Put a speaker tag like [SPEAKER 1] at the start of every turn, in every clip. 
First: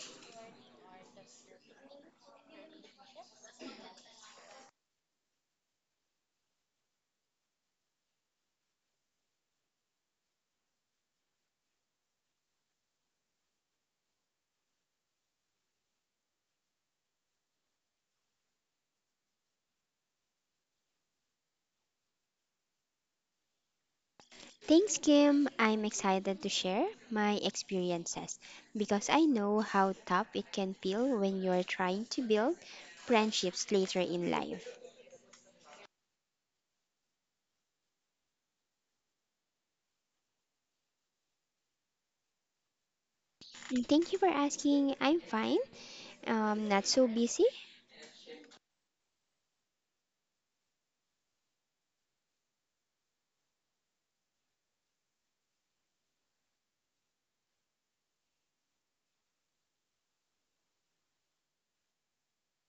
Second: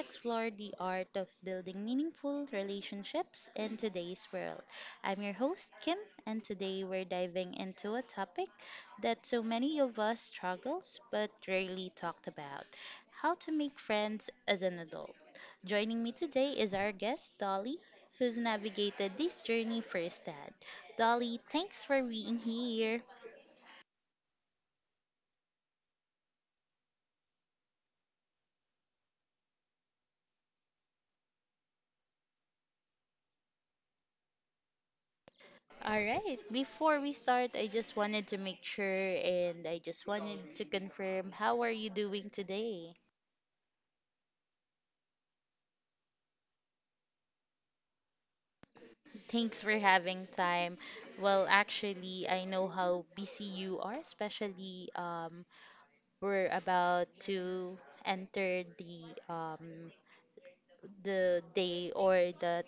[SPEAKER 1] explore the art of building meaningful relationships in today's world. I'm your host, Kim, and today we're diving into a topic that so many of us struggles but rarely talked about how to make friends as an adult. Joining me today is our guest, Dolly, who's navigated this journey firsthand. Dolly, thanks for being here.
[SPEAKER 2] Thanks, Kim. I'm excited to share my experiences because I know how tough it can feel when you're trying to build friendships later in life.
[SPEAKER 1] All right. Before we start, I just wanted to make sure and I just wanted to confirm how are you doing today?
[SPEAKER 2] And Thank you for asking. I'm fine. Not so busy.
[SPEAKER 1] Thanks for having time. Well, actually, I know how busy you are, especially we're about to enter um the day or the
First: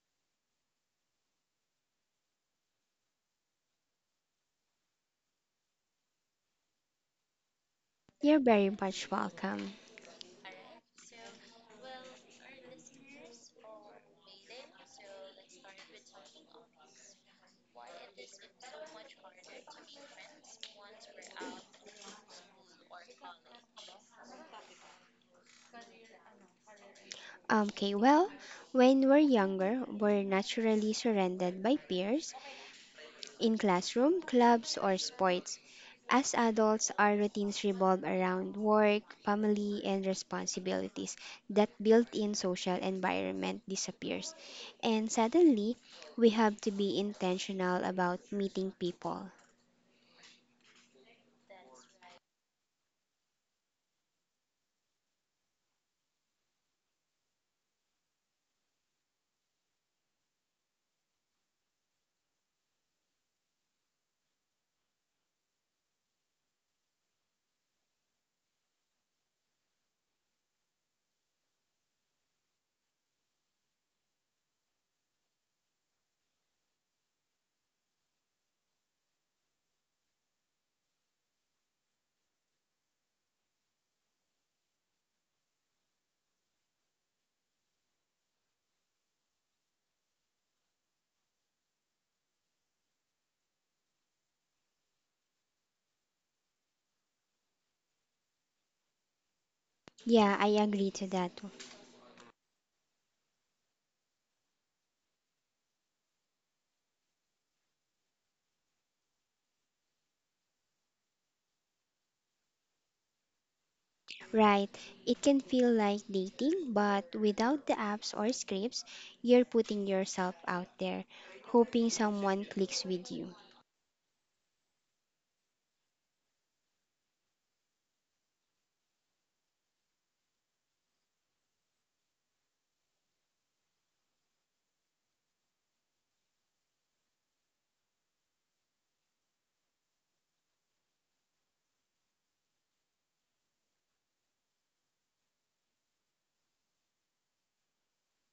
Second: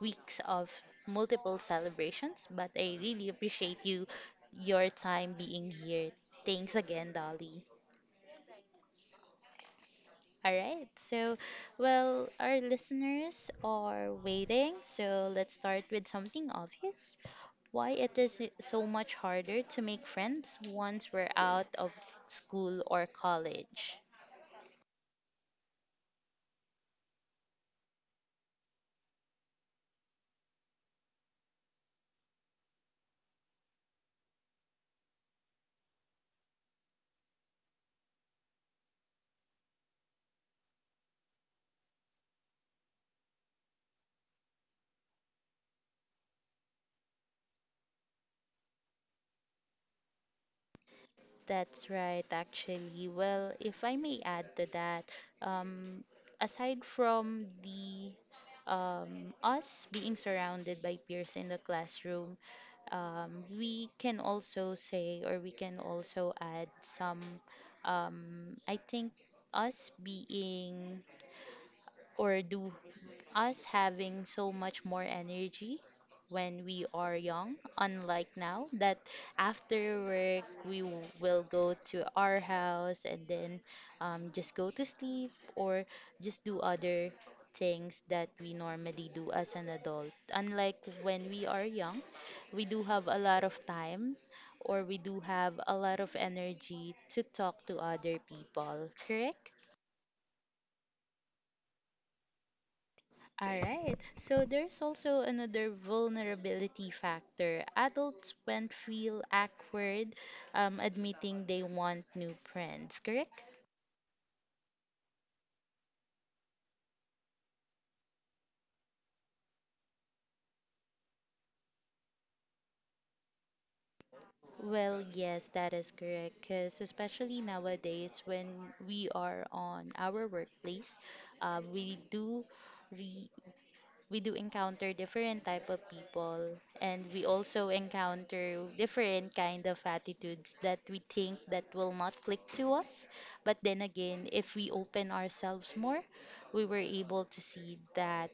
[SPEAKER 1] weeks of multiple celebrations, but I really appreciate your time being here. Thanks again, Dolly.
[SPEAKER 2] You're very much welcome.
[SPEAKER 1] All right. So, well, our listeners are waiting. So, let's start with something obvious. Why it is so much harder to make friends once we're out of school or college?
[SPEAKER 2] Okay. When we're younger, we're naturally surrounded by peers in classroom, clubs, or sports. As adults, our routines revolve around work, family, and responsibilities. That built in social environment disappears. And suddenly, we have to be intentional about meeting people.
[SPEAKER 1] That's right, actually. Well, if I may add to that, um, aside from the us being surrounded by peers in the classroom, we can also say or we can also add some, I think, us being or do us having so much more energy when we are young, unlike now that after work will go to our house, and then just go to sleep or just do other things that we normally do as an adult. Unlike when we are young, we do have a lot of time or we do have a lot of energy to talk to other people, correct?
[SPEAKER 2] Yeah, I agree to that.
[SPEAKER 1] All right. So there's also another vulnerability factor. Adults won't feel awkward admitting they want new friends, correct?
[SPEAKER 2] Right. It can feel like dating, but without the apps or scripts, you're putting yourself out there, hoping someone clicks with you.
[SPEAKER 1] Well, yes, that is correct. Because especially nowadays, when we are on our workplace, we do re. We do encounter different type of people, and we also encounter different kind of attitudes that we think that will not click to us. But then again, if we open ourselves more, we were able to see that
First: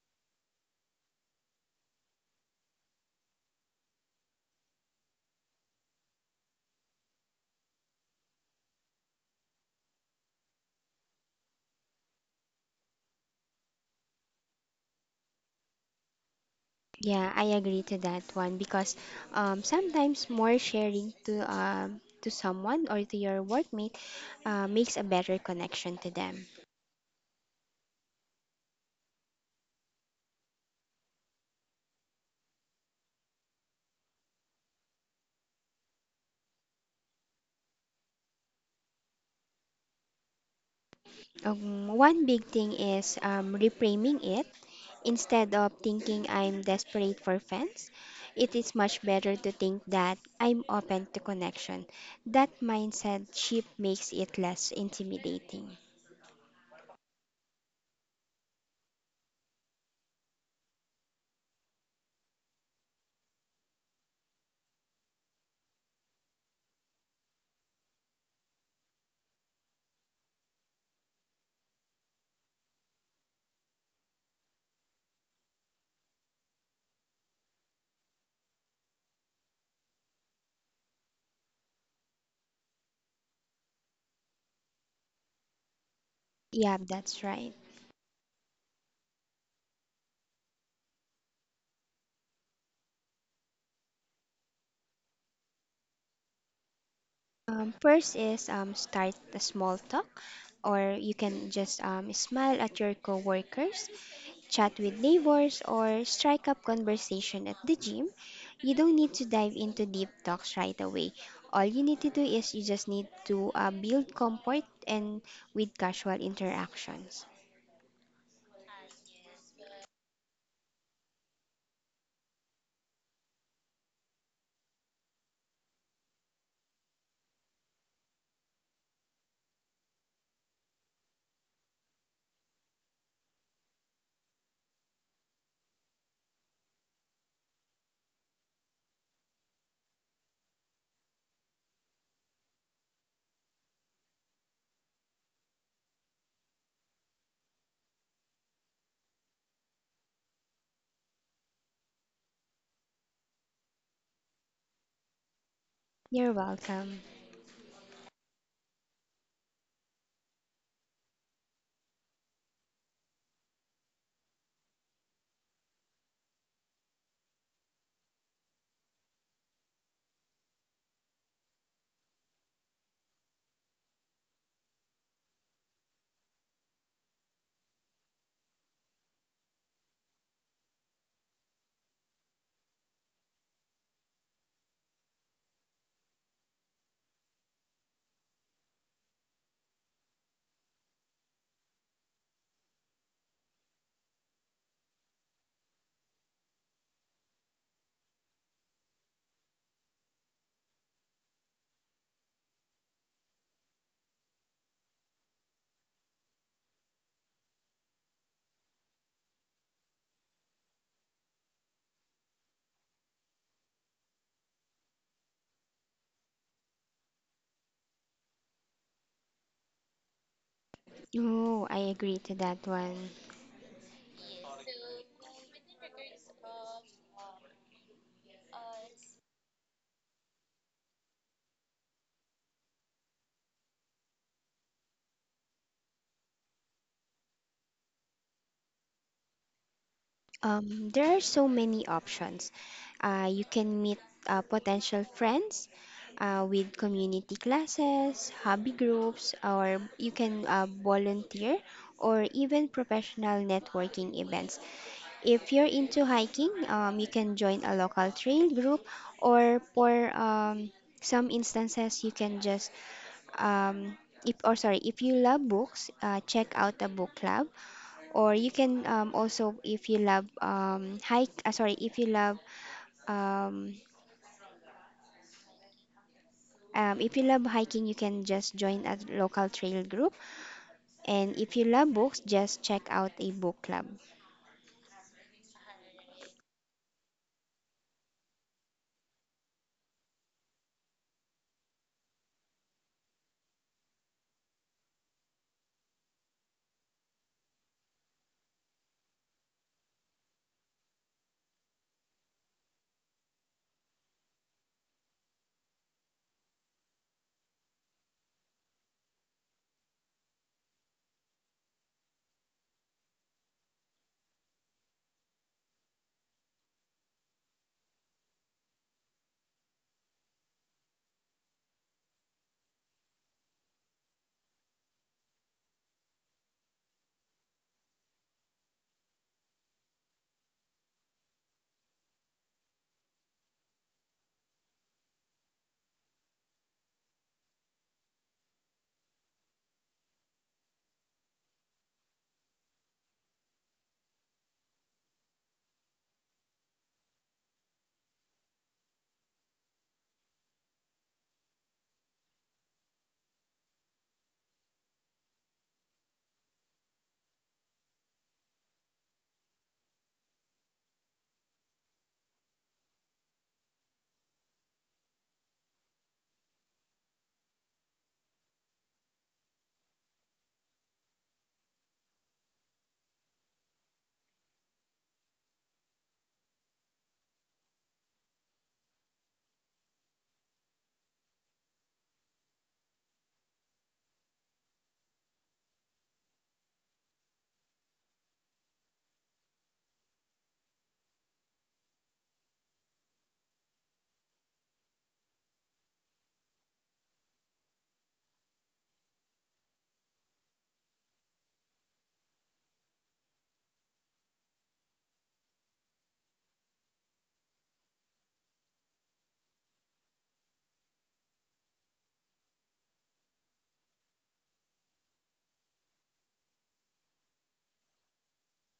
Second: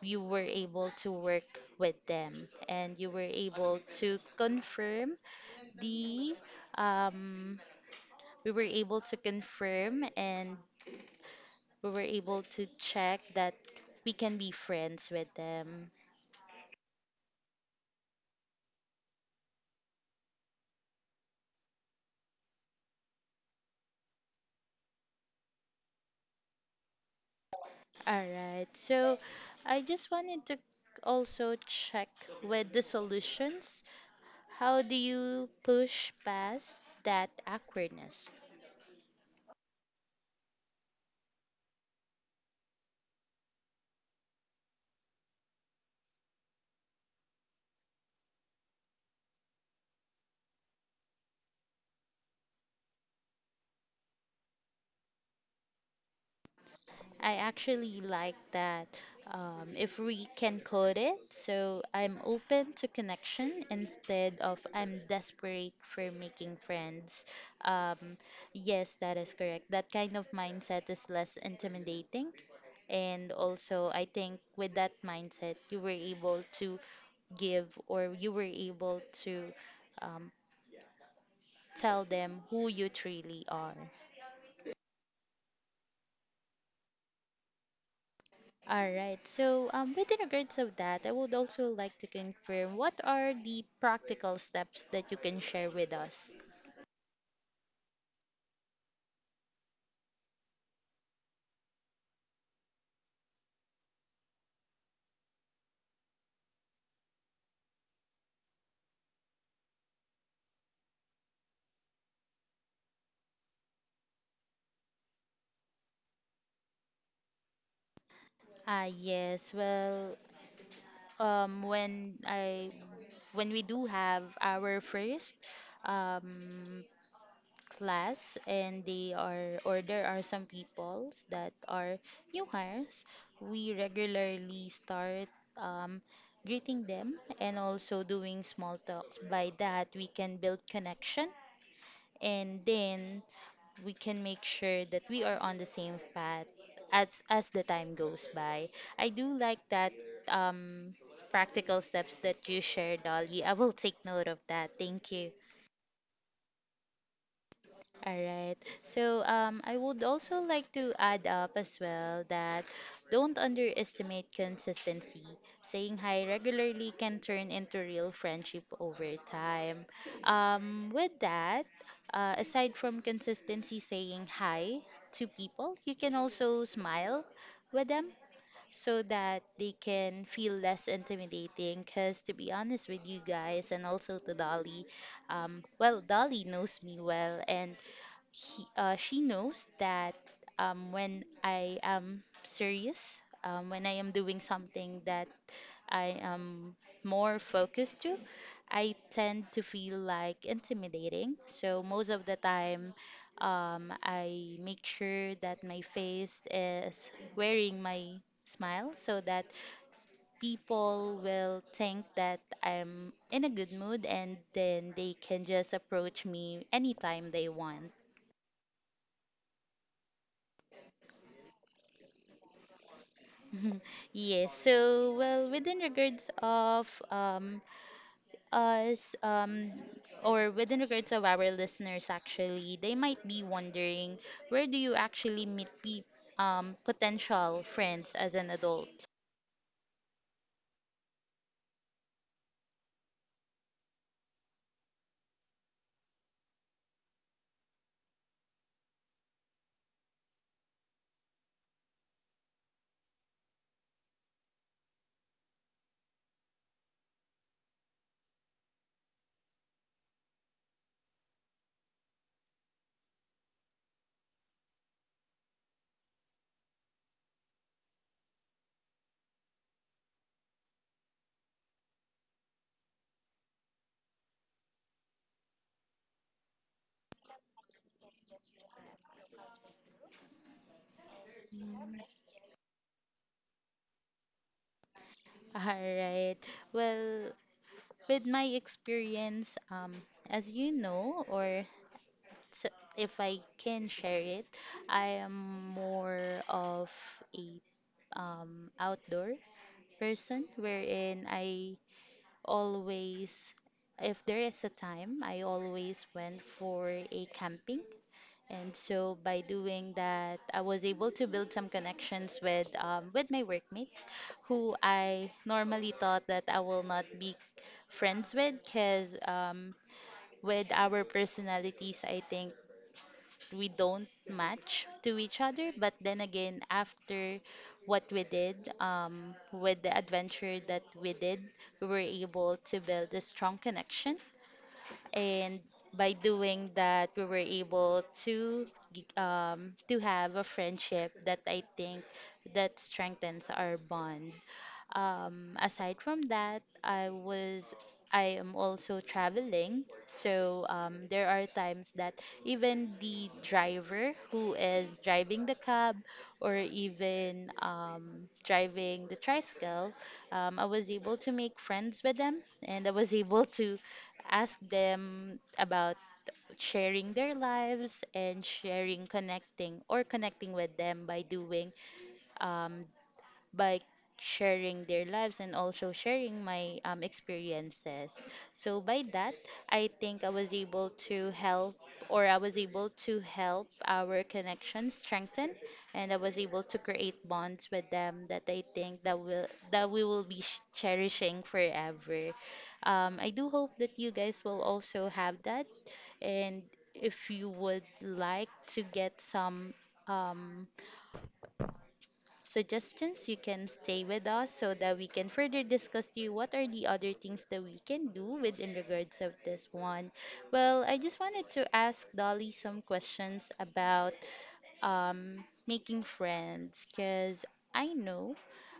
[SPEAKER 1] you were able to work with them, and you were able to confirm the um, we were able to confirm and we were able to check that we can be friends with them.
[SPEAKER 2] Yeah, I agree to that one because sometimes more sharing to someone or to your workmate makes a better connection to them.
[SPEAKER 1] All right. So I just wanted to also check with the solutions. How do you push past that awkwardness?
[SPEAKER 2] One big thing is reframing it. Instead of thinking I'm desperate for fans, it is much better to think that I'm open to connection. That mindset shift makes it less intimidating.
[SPEAKER 1] I actually like that, if we can code it, so I'm open to connection instead of I'm desperate for making friends. Um, yes, that is correct. That kind of mindset is less intimidating. And also, I think with that mindset, you were able to give or you were able to um, tell them who you truly are.
[SPEAKER 2] Yeah, that's right.
[SPEAKER 1] All right. So, within regards of that, I would also like to confirm what are the practical steps that you can share with us?
[SPEAKER 2] First is start a small talk, or you can just smile at your coworkers, chat with neighbors, or strike up conversation at the gym. You don't need to dive into deep talks right away. All you need to do is you just need to build comfort and with casual interactions.
[SPEAKER 1] Ah, yes. Well, um, when I when we do have our first um class, and they are or there are some peoples that are new hires, we regularly start um greeting them and also doing small talks. By that, we can build connection, and then we can make sure that we are on the same path as the time goes by. I do like that um practical steps that you shared, Dolly. I will take note of that. Thank you.
[SPEAKER 2] You're welcome.
[SPEAKER 1] All right. So I would also like to add up as well that don't underestimate consistency. Saying hi regularly can turn into real friendship over time. With that, aside from consistency saying hi to people, you can also smile with them so that they can feel less intimidating. Because to be honest with you guys, and also to Dolly, well, Dolly knows me well, and she knows that when I am serious, when I am doing something that I am more focused to, I tend to feel like intimidating. So most of the time, I make sure that my face is wearing my smile so that people will think that I'm in a good mood, and then they can just approach me anytime they want.
[SPEAKER 2] Oh, I agree to that one.
[SPEAKER 1] Yes. So, well, within regards of us or within regards of our listeners, actually, they might be wondering where do you actually meet potential friends as an adult?
[SPEAKER 2] There are so many options. You can meet potential friends with community classes, hobby groups, or you can volunteer or even professional networking events. If you're into hiking, you can join a local trail group, or for some instances, you can just um, if or sorry, if you love books, check out a book club, or you can also if you love hike sorry, if you love um, hiking you can just join a local trail group, and if you love books, just check out a book club.
[SPEAKER 1] All right. Well, with my experience, as you know, or so if I can share it, I am more of a outdoor person wherein I always, if there is a time, I always went for a camping. And so by doing that, I was able to build some connections with my workmates, who I normally thought that I will not be friends with, because with our personalities, I think we don't match to each other. But then again, after what we did, with the adventure that we did, we were able to build a strong connection, and by doing that we were able to to have a friendship that I think that strengthens our bond. Aside from that, I am also traveling, so there are times that even the driver who is driving the cab, or even driving the tricycle, I was able to make friends with them, and I was able to ask them about sharing their lives, and sharing connecting or connecting with them by doing um, by sharing their lives and also sharing my experiences. So by that, I think I was able to help, or I was able to help our connection strengthen, and I was able to create bonds with them that I think that we will be cherishing forever. I do hope that you guys will also have that, and if you would like to get some um, suggestions, you can stay with us so that we can further discuss to you what are the other things that we can do with in regards of this one. Well, I just wanted to ask Dolly some questions about making friends, because I know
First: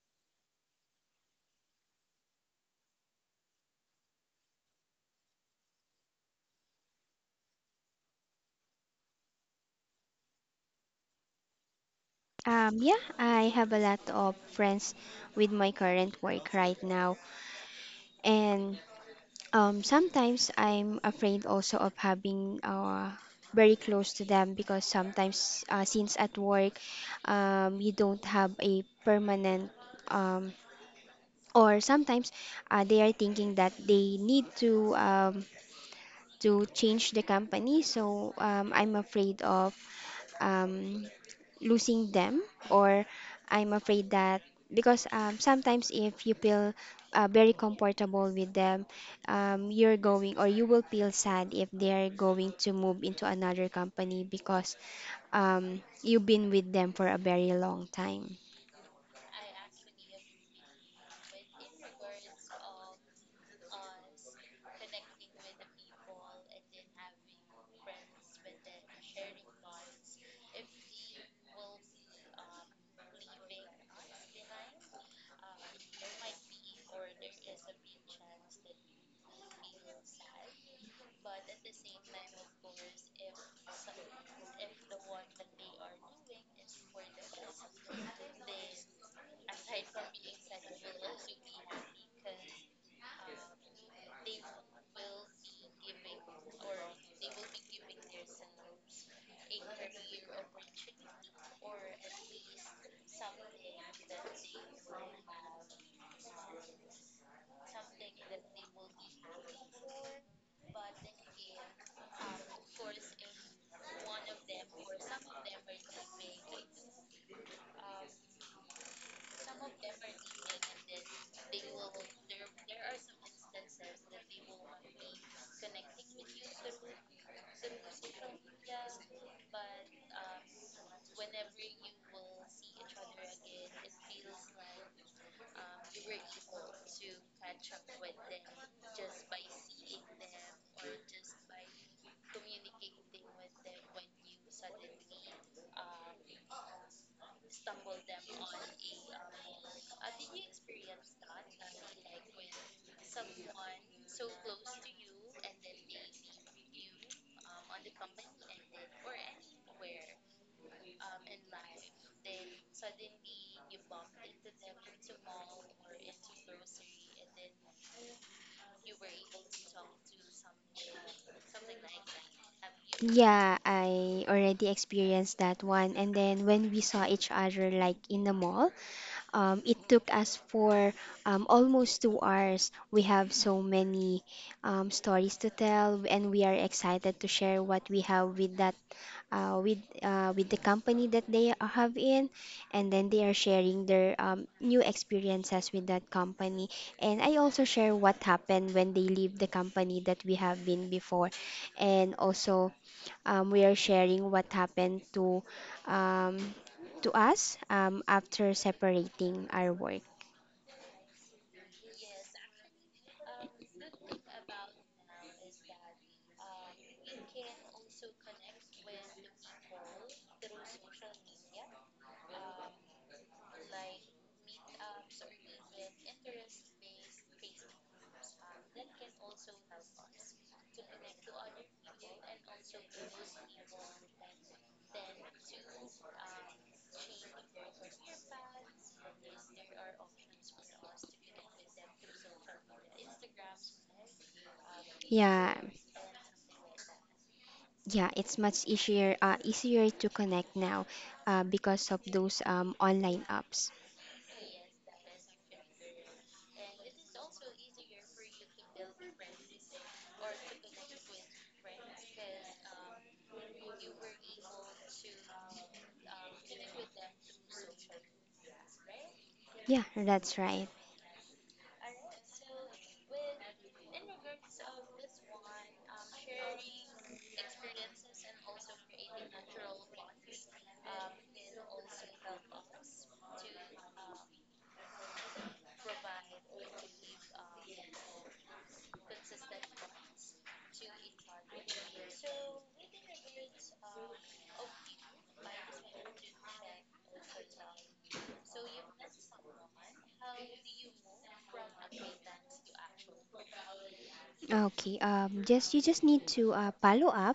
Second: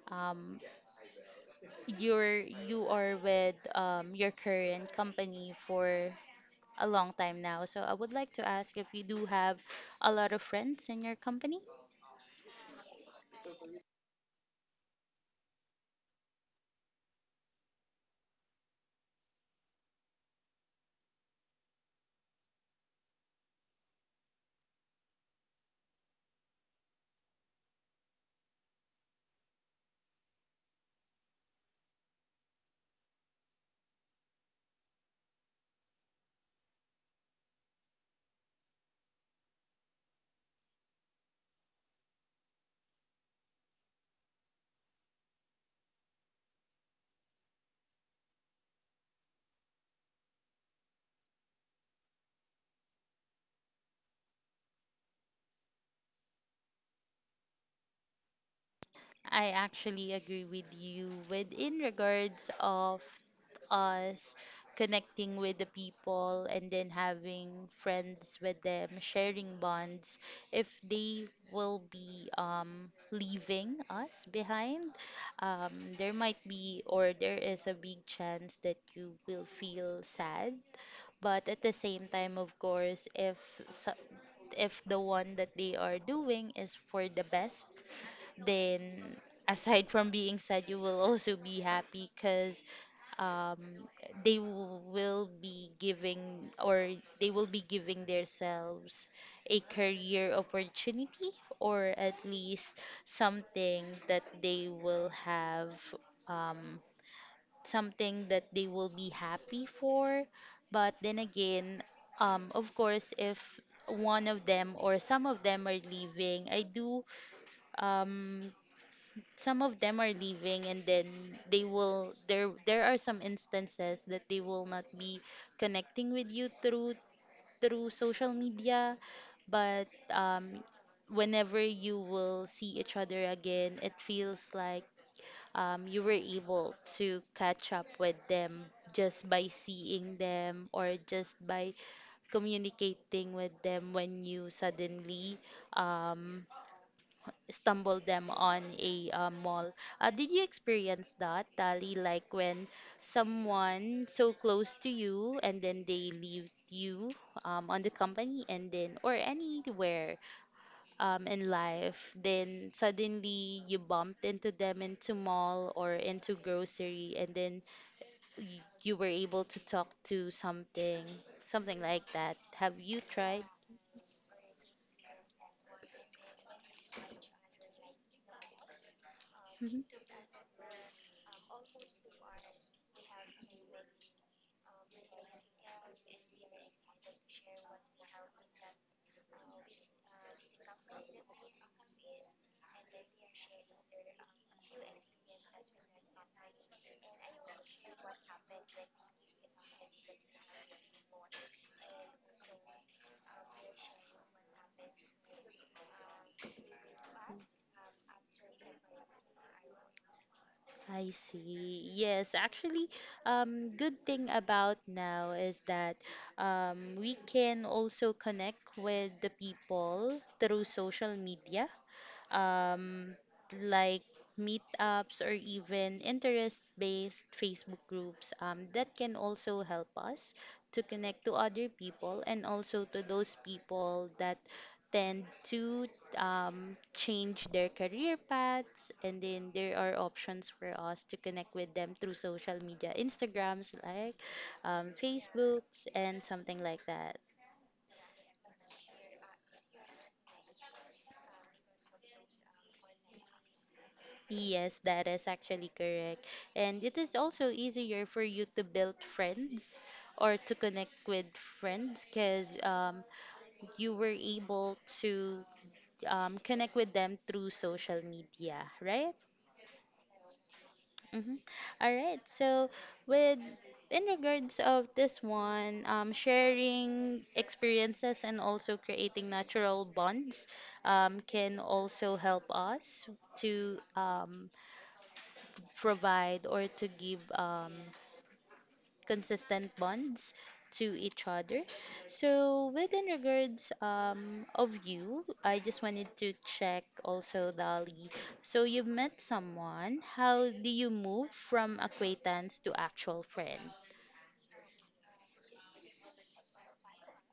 [SPEAKER 1] um, you are with your current company for a long time now. So I would like to ask if you do have a lot of friends in your company.
[SPEAKER 2] Yeah, I have a lot of friends with my current work right now, and sometimes I'm afraid also of having very close to them because sometimes since at work you don't have a permanent, um, or sometimes they are thinking that they need to change the company. So I'm afraid of um, losing them, or I'm afraid that because sometimes if you feel very comfortable with them, you're going or you will feel sad if they're going to move into another company because you've been with them for a very long time.
[SPEAKER 1] I actually agree with you with in regards of us connecting with the people, and then having friends with them, sharing bonds. If they will be leaving us behind, um, there might be or there is a big chance that you will feel sad. But at the same time, of course, if so- if the one that they are doing is for the best, then aside from being sad you will also be happy, because um, they w- will be giving or they will be giving themselves a career opportunity, or at least something that they will have, um, something that they will be happy for. But then again, of course, if one of them or some of them are leaving, I do um some of them are leaving, and then they will there there are some instances that they will not be connecting with you through social media. But whenever you will see each other again, it feels like you were able to catch up with them just by seeing them, or just by communicating with them when you suddenly um stumble them on a mall. Did you experience that, Tali? Like when someone so close to you and then they leave you on the company, and then or anywhere in life, then suddenly you bumped into them into mall or into grocery, and then you were able to talk to something, something like that. Have you tried?
[SPEAKER 2] Yeah, I already experienced that one. And then when we saw each other like in the mall, it
[SPEAKER 1] Mm-hmm.
[SPEAKER 2] took us for almost 2 hours. We have so many stories to tell, and we are excited to share what we have with that with the company that they are- have in, and then they are sharing their new experiences with that company. And I also share what happened when they leave the company that we have been before, and also we are sharing what happened um, to us after separating our work.
[SPEAKER 1] I see. Yes, actually, good thing about now is that we can also connect with the people through social media, um, like meetups or even interest-based Facebook groups, that can also help us to connect to other people and also to those people that tend to change their career paths, and then there are options for us to connect with them through social media instagrams like
[SPEAKER 2] Yeah.
[SPEAKER 1] facebooks and something like that.
[SPEAKER 2] Yeah, it's much easier easier to connect now because of those online apps.
[SPEAKER 1] Yes, that is actually correct. And it is also easier for you to build friends or to connect with friends, because you were able to connect with them through social media, right?
[SPEAKER 2] Yeah, that's right.
[SPEAKER 1] Mm-hmm. All right. So, with in regards of this one, sharing experiences and also creating natural bonds can also help us to provide or to give consistent bonds to each other. So within regards of you, I just wanted to check also, Dali. So you met someone. How do you move from acquaintance to actual friend?
[SPEAKER 2] Okay. Just you just need to follow up.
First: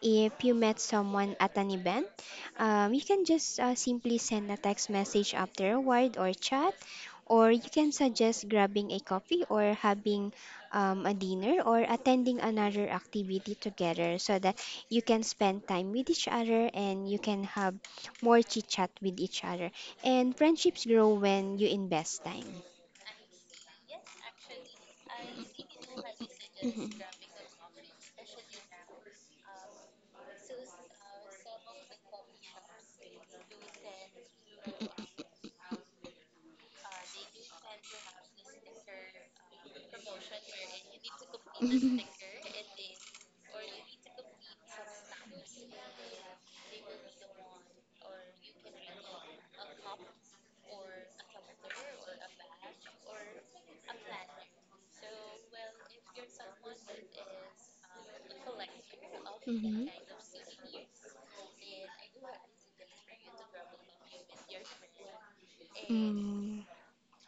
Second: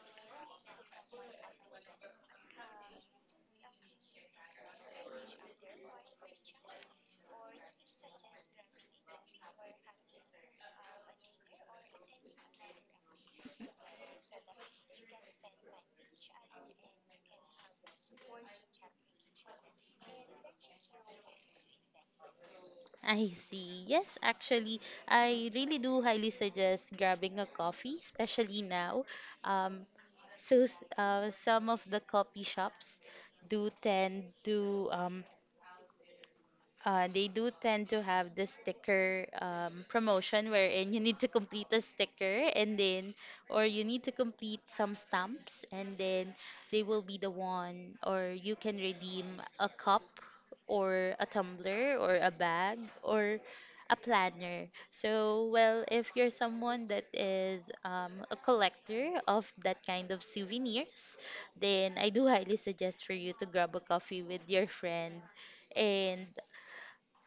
[SPEAKER 2] If you met someone at an event, you can just simply send a text message afterward or chat, or you can suggest grabbing a coffee or having a dinner or attending another activity together so that you can spend time with each other and you can have more chit chat with each other. And friendships grow when you invest time.
[SPEAKER 1] I see. Yes, actually, I really do highly
[SPEAKER 2] Mhm.
[SPEAKER 1] suggest grabbing a coffee, especially now. Um, some of the coffee shops do tend to they do tend to have the sticker promotion wherein you need to complete a sticker and then or you need to complete some stamps and then they will be the one or you can redeem a cup or a tumbler or a bag or a planner. So well, if you're someone that is a collector of that kind of souvenirs, then I do highly suggest for you to grab a coffee with your friend.
[SPEAKER 2] Mhm.
[SPEAKER 1] And
[SPEAKER 2] Mm.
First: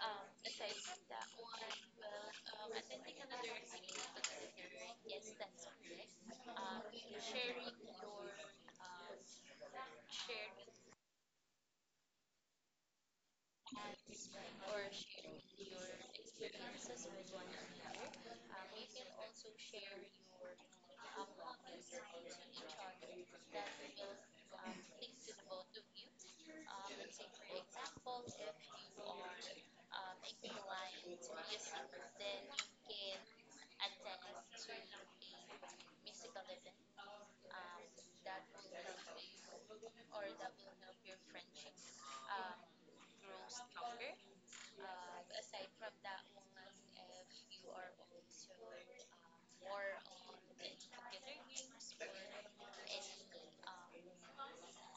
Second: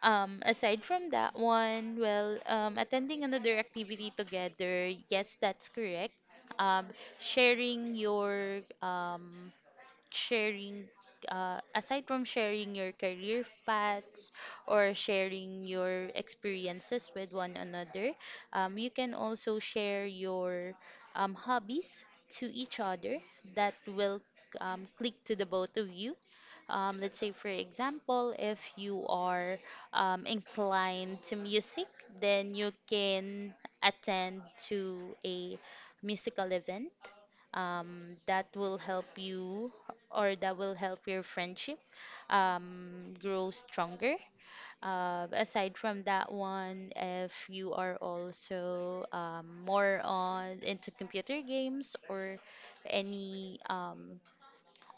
[SPEAKER 1] aside from that one, well, attending another activity together, yes, that's correct. Um, Sharing your sharing aside from sharing your career paths or sharing your experiences with one another, you can also share your hobbies to each other that will click to the both of you. Let's say for example, if you are inclined to music, then you can attend to a musical event that will help you or that will help your friendship grow stronger. Aside from that one, if you are also more on into computer games or any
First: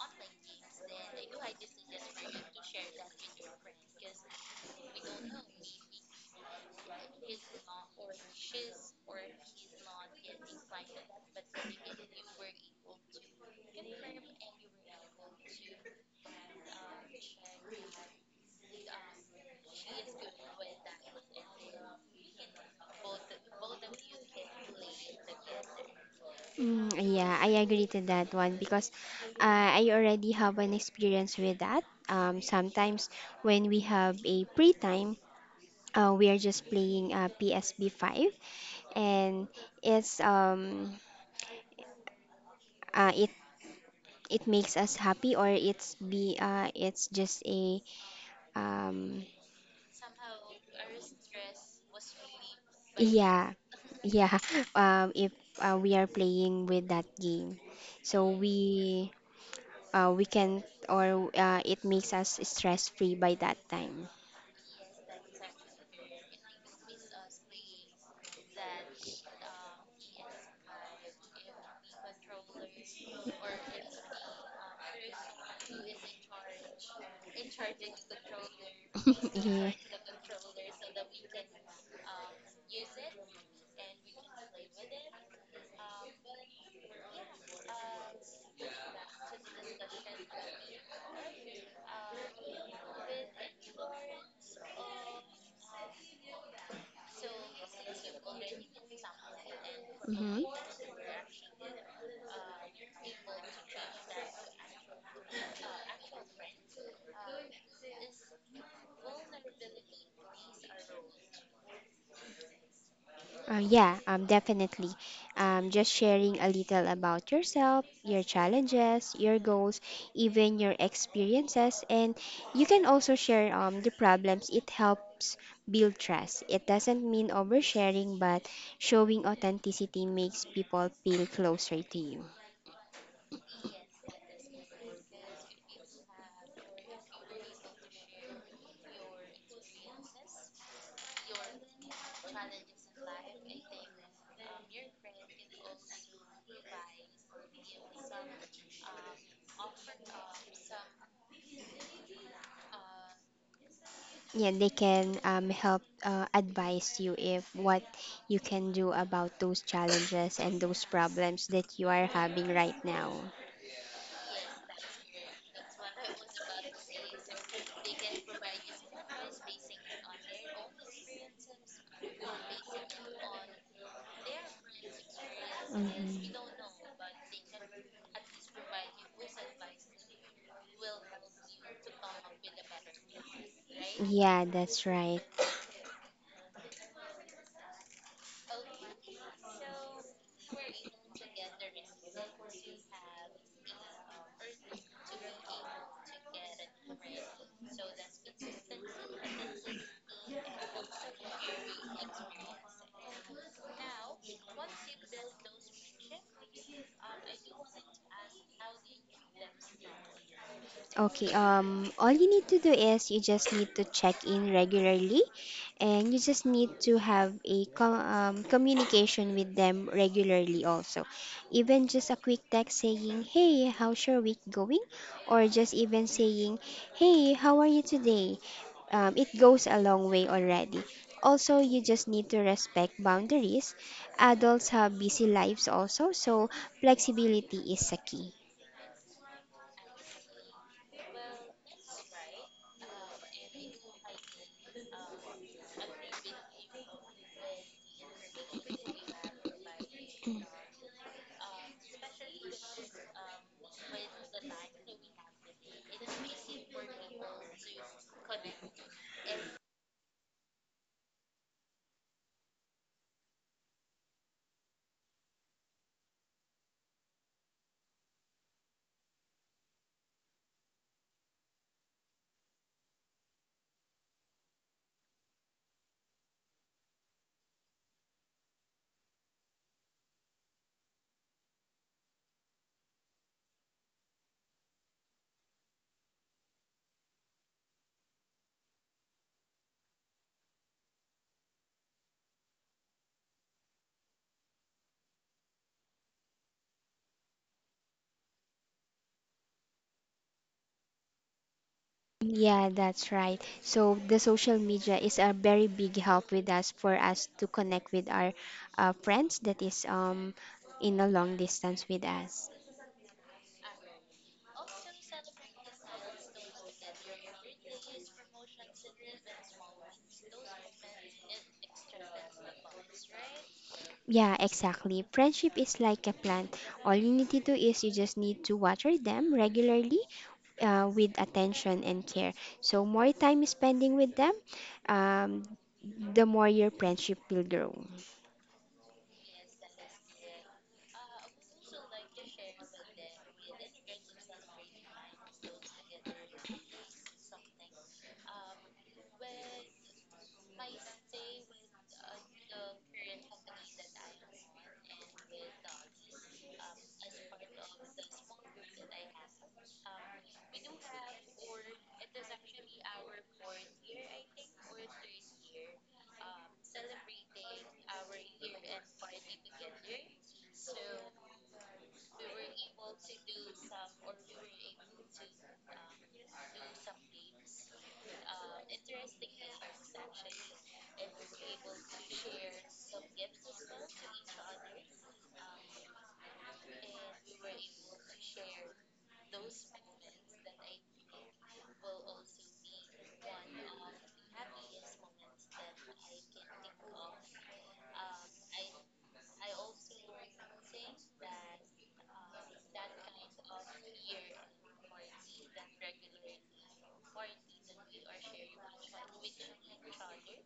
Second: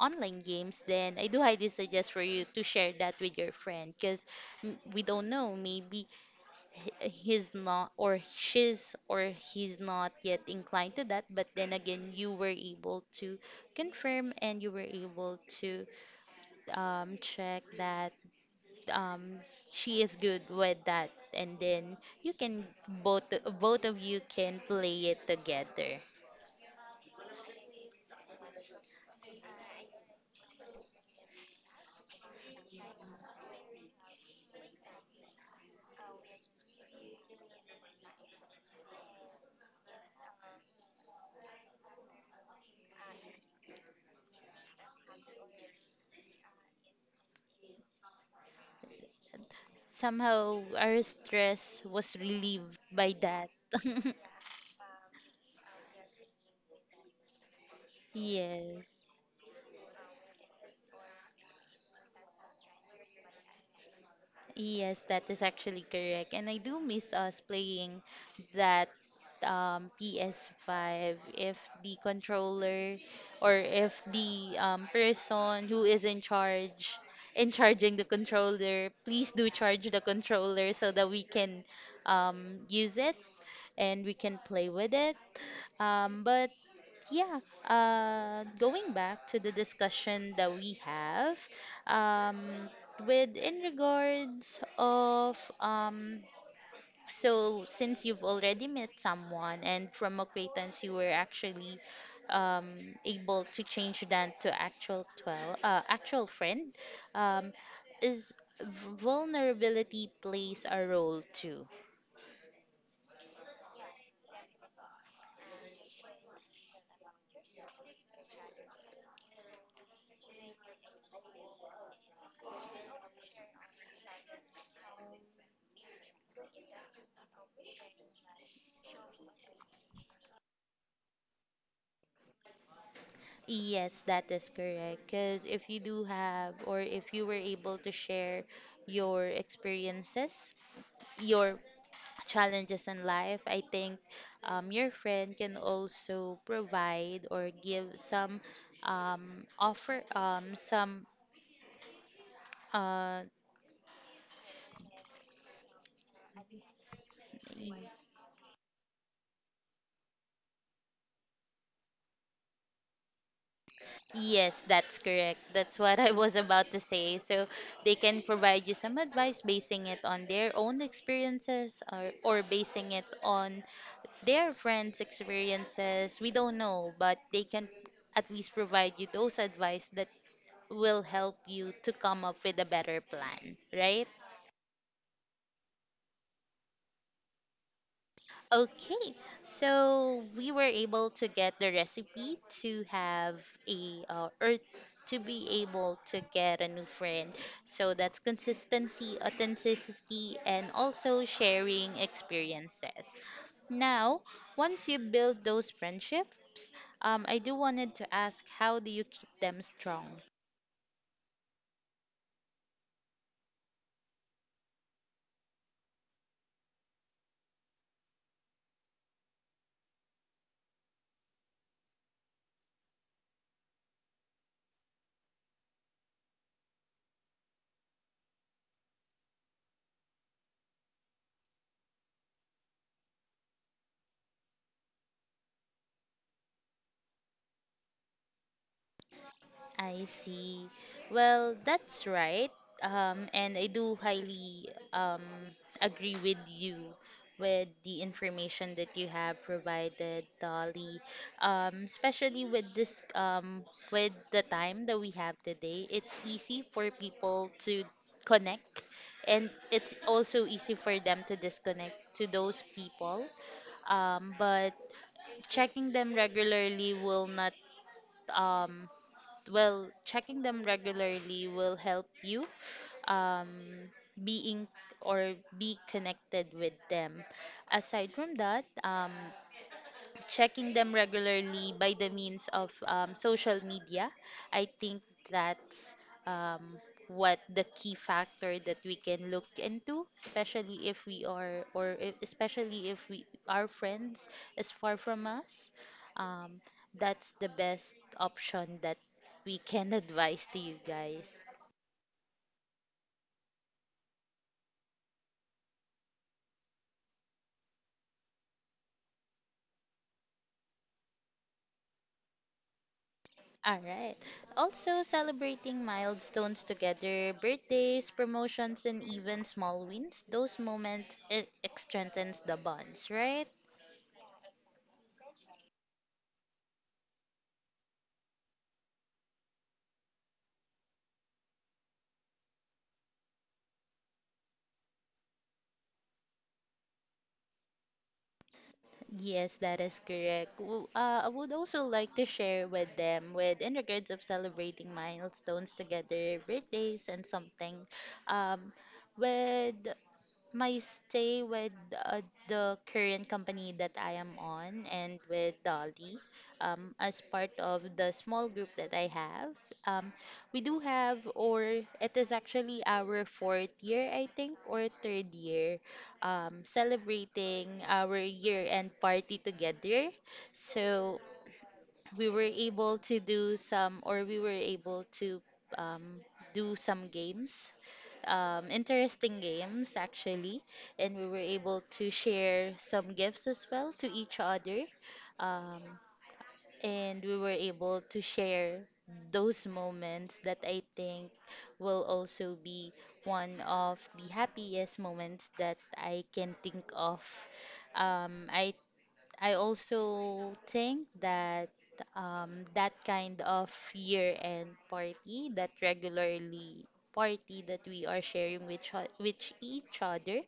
[SPEAKER 1] online games, then I do highly suggest for you to share that with your friend, because we don't know, maybe he's not or she's or he's not yet inclined to that, but then again, you were able to confirm and you were able to check that um, she is good with that, and then you can both both of you can play it together.
[SPEAKER 2] Yeah, I agree to that one because I already have an experience with that. Sometimes when we have a free time, we are just playing PSB 5, and it's um uh, it it makes us happy, or it's just a um
[SPEAKER 1] Somehow our stress was relieved by that.
[SPEAKER 2] yeah. yeah if we are playing with that game. So
[SPEAKER 1] Yes.
[SPEAKER 2] we can, or it makes us stress free by that time.
[SPEAKER 1] Yes, that is actually correct. And I do miss us playing that PS5, if the controller or if the person who is in charge in charging the controller, please do
[SPEAKER 2] yeah.
[SPEAKER 1] charge the controller so that we can use it and we can play with it. Um, but yeah, Going back to the discussion that we have, um, with in regards of so since you've already met someone and from
[SPEAKER 2] Mhm.
[SPEAKER 1] acquaintance, you were actually able to change that to actual twelve actual friend, um, is vulnerability plays a role too.
[SPEAKER 2] Yeah, definitely. Just sharing a little about yourself, your challenges, your goals, even your experiences, and you can also share the problems. It helps build trust. It doesn't mean oversharing, but showing authenticity makes people feel closer to you.
[SPEAKER 1] Yes, that is correct. Because if you do have, or if you were able to share your experiences, your challenges in life, I think your friend can also provide or give some um, offer, some uh,
[SPEAKER 2] Yeah, they can help advise you if what you can do about those challenges and those problems that you are having right now.
[SPEAKER 1] yes, that's correct. That's what I was about to say. So they can provide you some advice, basing it on their own experiences, or basing it on their friends' experiences. We
[SPEAKER 2] Mhm.
[SPEAKER 1] don't know, but they can at least provide you those advice that will help you to come up with a better plan, right?
[SPEAKER 2] Yeah, that's right.
[SPEAKER 1] Okay, so we were able to get the recipe to have a or to be able to get a new friend. So that's consistency, authenticity, and also sharing experiences. Now, once you build those friendships, I do wanted to ask, how do you keep them strong?
[SPEAKER 2] Okay. All you need to do is you just need to check in regularly, and you just need to have a communication with them regularly also. Even just a quick text saying, "Hey, how's your week going?" or just even saying, "Hey, how are you today?" It goes a long way already. Also, you just need to respect boundaries. Adults have busy lives also, so flexibility is a key.
[SPEAKER 1] I see. Well, that's right. And I do highly agree with you with the information that you have provided, Dolly. Especially with this, with the time that we have today, it's easy for people to connect, and it's also easy for them to disconnect to those people, but checking them regularly will not um, well, checking them regularly will help you um, being or be connected with them. Aside from that, checking them regularly by the means of social media. I think that's um, what the key factor that we can look into, especially if we are, or if, especially if we our friends is far from us. Um, that's the best option that we can advise to you guys.
[SPEAKER 2] Yeah, that's right. So the social media is a very big help with us for us to connect with our friends that is in a long distance with us.
[SPEAKER 1] All right. Also, celebrating milestones together, birthdays, promotions, and even small wins. Those moments, it strengthens the bonds, right?
[SPEAKER 2] Yeah, exactly. Friendship is like a plant. All you need to do is you just need to water them regularly with attention and care. So more time spending with them, um, the more your friendship will grow.
[SPEAKER 1] Yes, that is correct. I would also like to share with them, with in regards of celebrating milestones together, birthdays, and something. Um, with my stay with uh, the current company that I am on and with Dolly, as part of the small group that I have, um, we do have, or it is actually our fourth year, I think, or third year, celebrating our year end party together. So we were able to do some, or we were able to um, do some games, interesting games actually, and we were able to share some gifts as well to each other, um, and we were able to share those moments that I think will also be one of the happiest moments that I can think of. um, i I also think that that kind of year-end party, that regularly party that we are sharing with with each other,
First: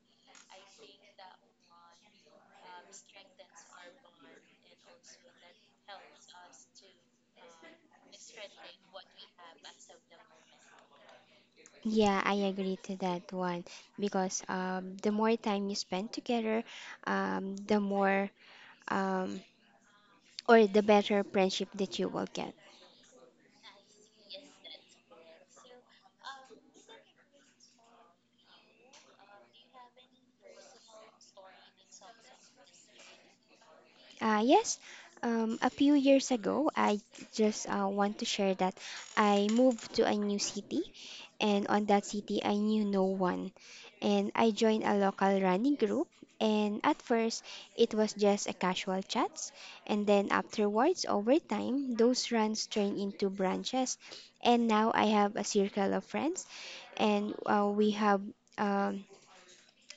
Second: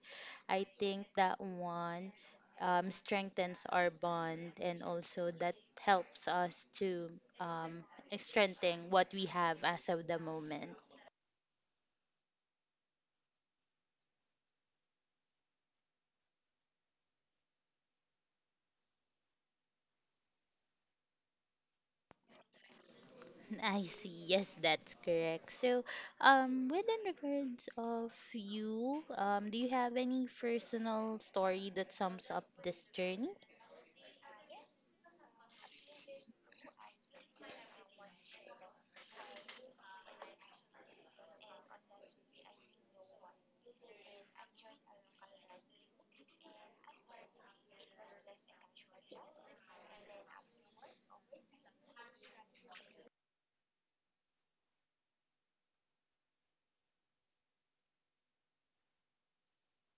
[SPEAKER 1] I think that one strengthens our bond, and also that helps us to um, strengthen what we have as of the moment.
[SPEAKER 2] Yeah, I agree to that one because the more time you spend together, the more um, or the better friendship that you will get.
[SPEAKER 1] I see. Yes, that's correct. So, within regards of you, do you have any personal story that sums up this journey?
[SPEAKER 2] Yes, a few years ago, I just want to share that I moved to a new city, and on that city, I knew no one. And I joined a local running group, and at first, it was just a casual chats, and then afterwards, over time, those runs turned into branches, and now I have a circle of friends, and we have. Um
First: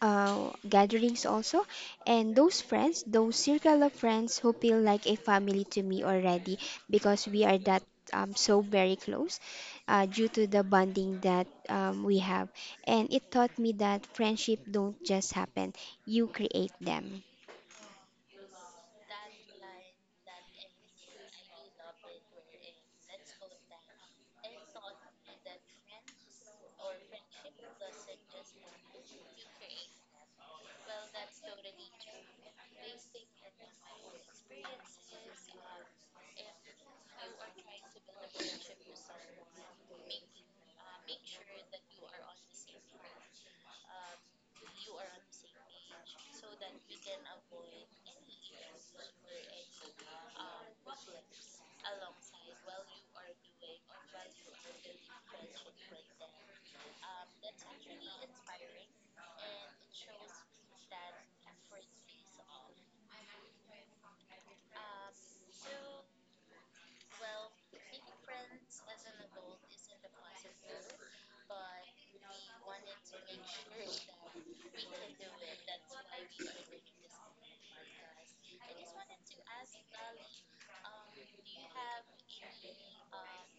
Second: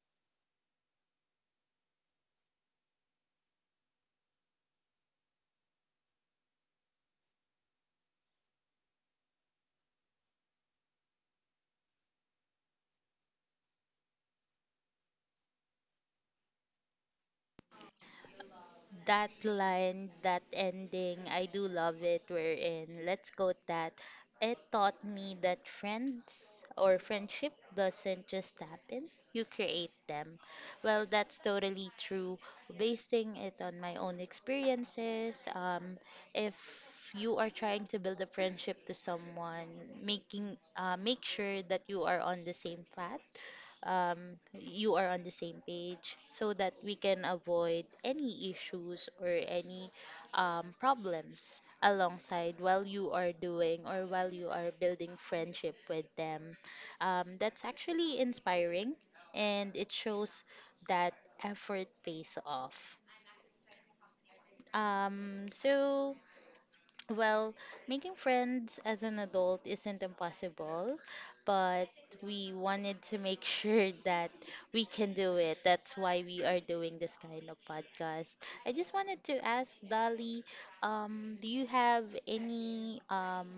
[SPEAKER 2] gatherings also. And those friends, those circle of friends who feel like a family to me already because we are that so very close due to the bonding that we have. And it taught me that friendship don't just happen, you create them.
[SPEAKER 1] That line, that ending, I do love it. We're in. Let's go that. It taught me that friends, or friendship doesn't just happen. You create them. Well, that's totally true. Basing it on my own experiences, if you are trying to build a friendship to someone, making make sure that you are on the same path, you are on the same page, so that we can avoid any issues or any problems alongside while you are doing or while you are building friendship with them. That's actually inspiring, and it shows that effort pays off. So well, making friends as an adult isn't impossible, but we wanted to make sure that we can do it. That's why we are doing this kind of podcast. I just wanted to ask Dolly, do you have any um,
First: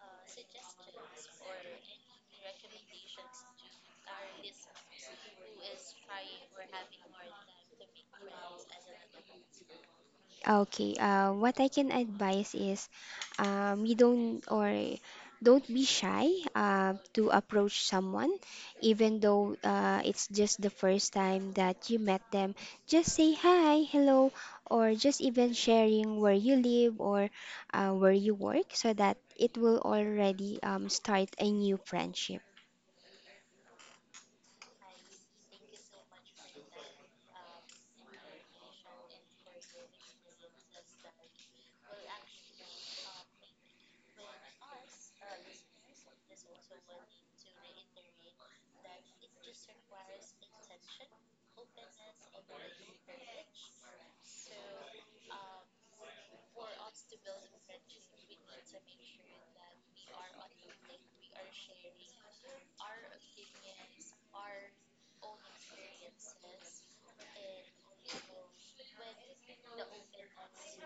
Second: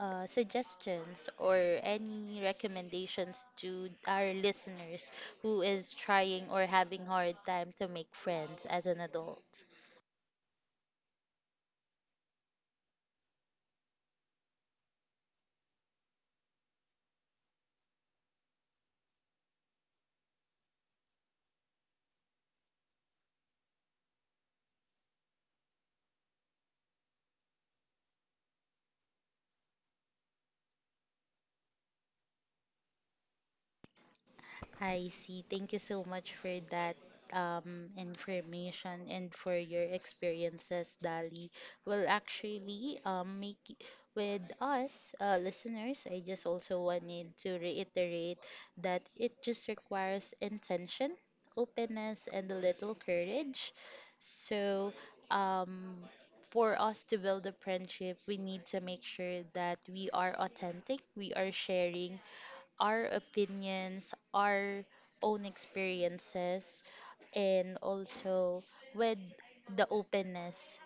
[SPEAKER 1] uh, suggestions or any recommendations to our listeners who is trying or having hard time to make friends as an adult?
[SPEAKER 2] Okay. What I can advise is you don't or don't be shy to approach someone, even though it's just the first time that you met them. Just say hi, hello, or just even sharing where you live or where you work so that it will already start a new friendship.
[SPEAKER 1] I see. Thank you so much for that information and for your experiences, Dali. Well, actually, make with us listeners, I just also wanted to reiterate that it just requires intention, openness, and a little courage. So, um, for us to build a friendship, we need to make sure that we are authentic, we are sharing our opinions, our own experiences, and also with the openness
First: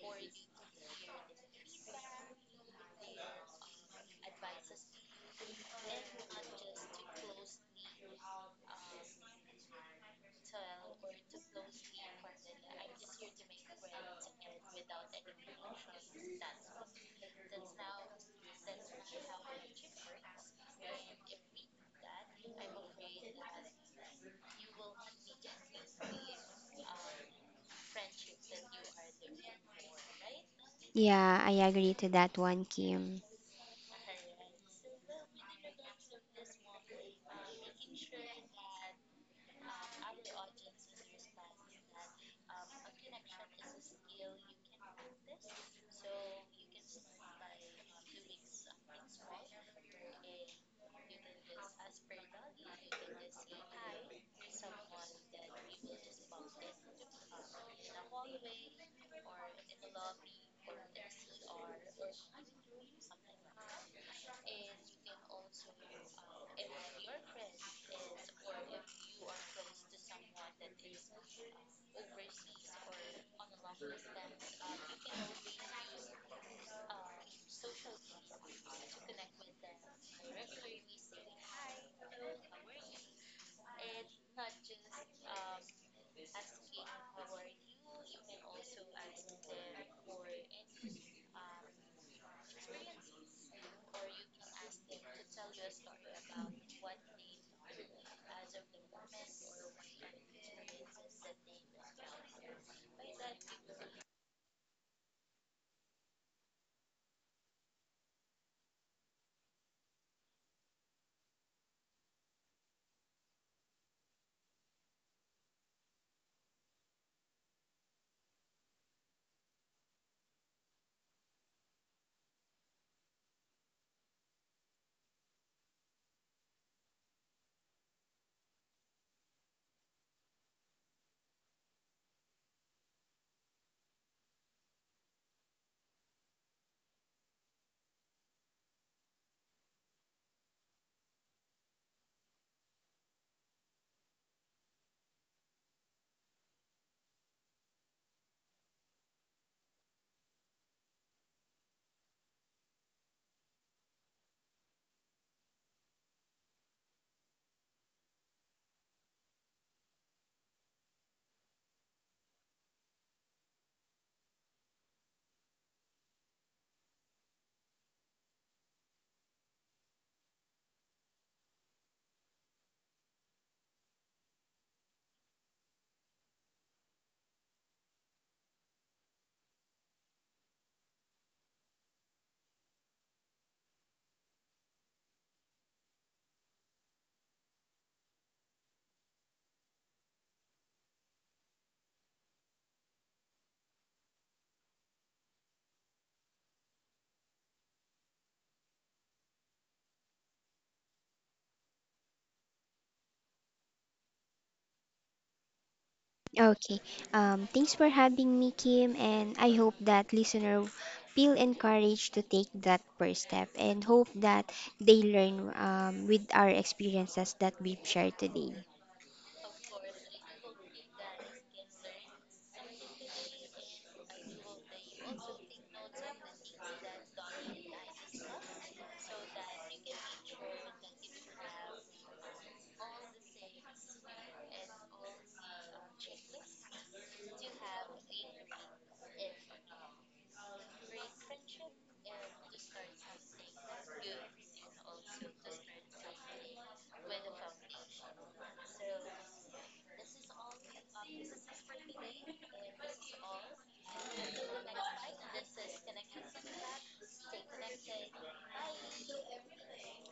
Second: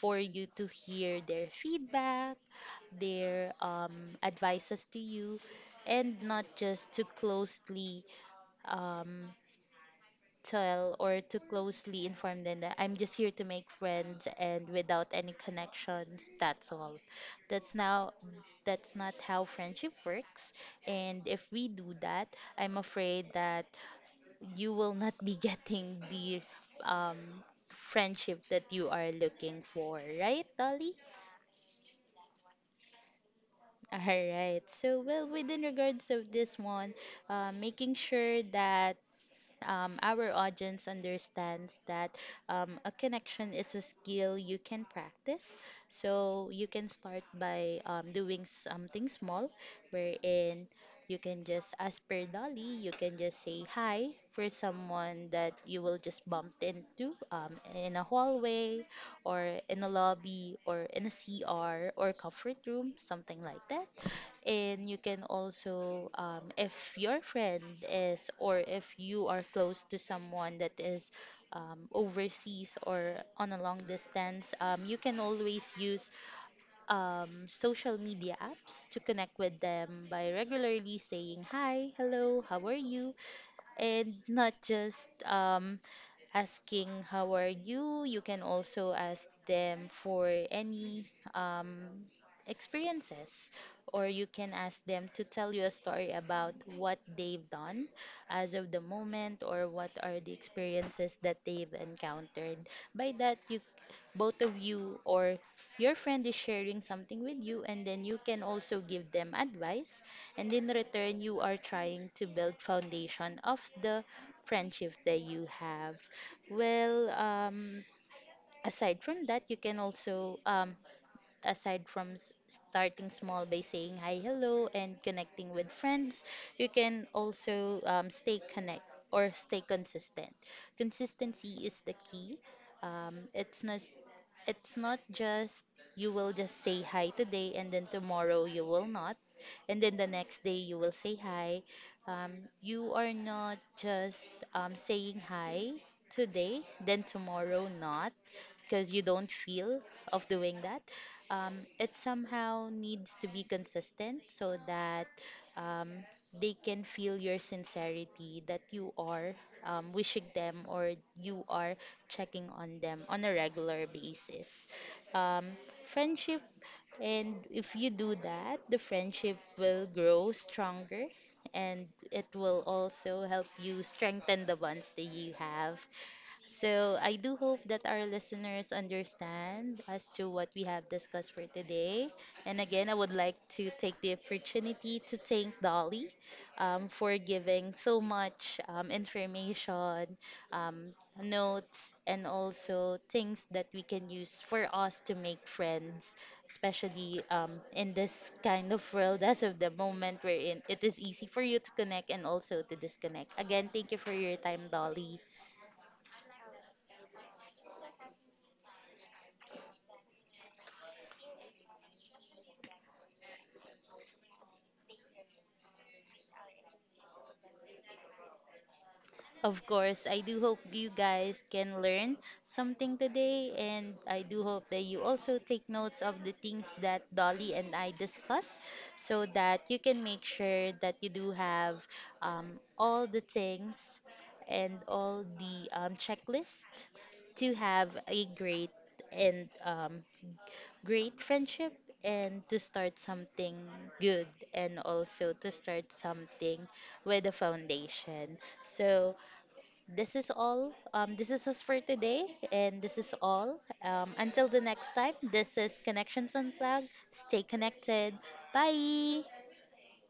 [SPEAKER 1] for you to hear their feedback, their advices to you, and not just to closely um, tell or too closely inform them that I'm just here to make friends and without any connections. That's all. That's now that's not how friendship works. And if we do that, I'm afraid that you will not be getting the um friendship that you are looking for, right, Dolly?
[SPEAKER 2] Yeah, I agree to that one, Kim.
[SPEAKER 1] All right. So, well, within regards of this one, making sure that our audience understands that a connection is a skill you can practice. So you can start by doing something small, wherein you can just, as per Dolly, you can just say hi for someone that you will just bump into in a hallway or in a lobby or in a CR or comfort room, something like that. And you can also, if your friend is, or if you are close to someone that is overseas or on a long distance, you can always use social media apps to connect with them by regularly saying, "Hi, hello, how are you?" And not just asking how are you, you can also ask them for any um, experiences, or you can ask them to tell you a story about what they've done as of the moment, or what are the experiences that they've encountered. By that, you both of you, or your friend, is sharing something with you, and then you can also give them advice, and in return, you are trying to build foundation of the friendship that you have. well um Aside from that, you can also starting small by saying hi, hello, and connecting with friends, you can also stay connect or stay consistent. Consistency is the key. Um, it's not it's not just you will just say hi today, and then tomorrow you will not, and then the next day you will say hi. um, you are not just saying hi today, then tomorrow not, because you don't feel of doing that. It somehow needs to be consistent so that um, they can feel your sincerity, that you are wishing them, or you are checking on them on a regular basis. Um, friendship, and if you do that, the friendship will grow stronger, and it will also help you strengthen the bonds that you have. So I do hope that our listeners understand as to what we have discussed for today. And again, I would like to take the opportunity to thank Dolly for giving so much information, um, notes, and also things that we can use for us to make friends, especially in this kind of world as of the moment we're in. It is easy for you to connect and also to disconnect. Again, thank you for your time, Dolly.
[SPEAKER 2] Okay. Thanks for having me, Kim, and I hope that listener feel encouraged to take that first step and hope that they learn with our experiences that we've shared today.
[SPEAKER 1] Of course, I do hope you guys can learn something today, and I do hope that you also take notes of the things that Dolly and I discuss, so that you can make sure that you do have all the things and all the checklist to have a great and great friendship, and to start something good, and also to start something with a foundation. So, this is all. This is us for today, and this is all. Until the next time, this is Connections Unplugged. Stay connected. Bye.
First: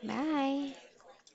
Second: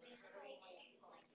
[SPEAKER 2] Bye.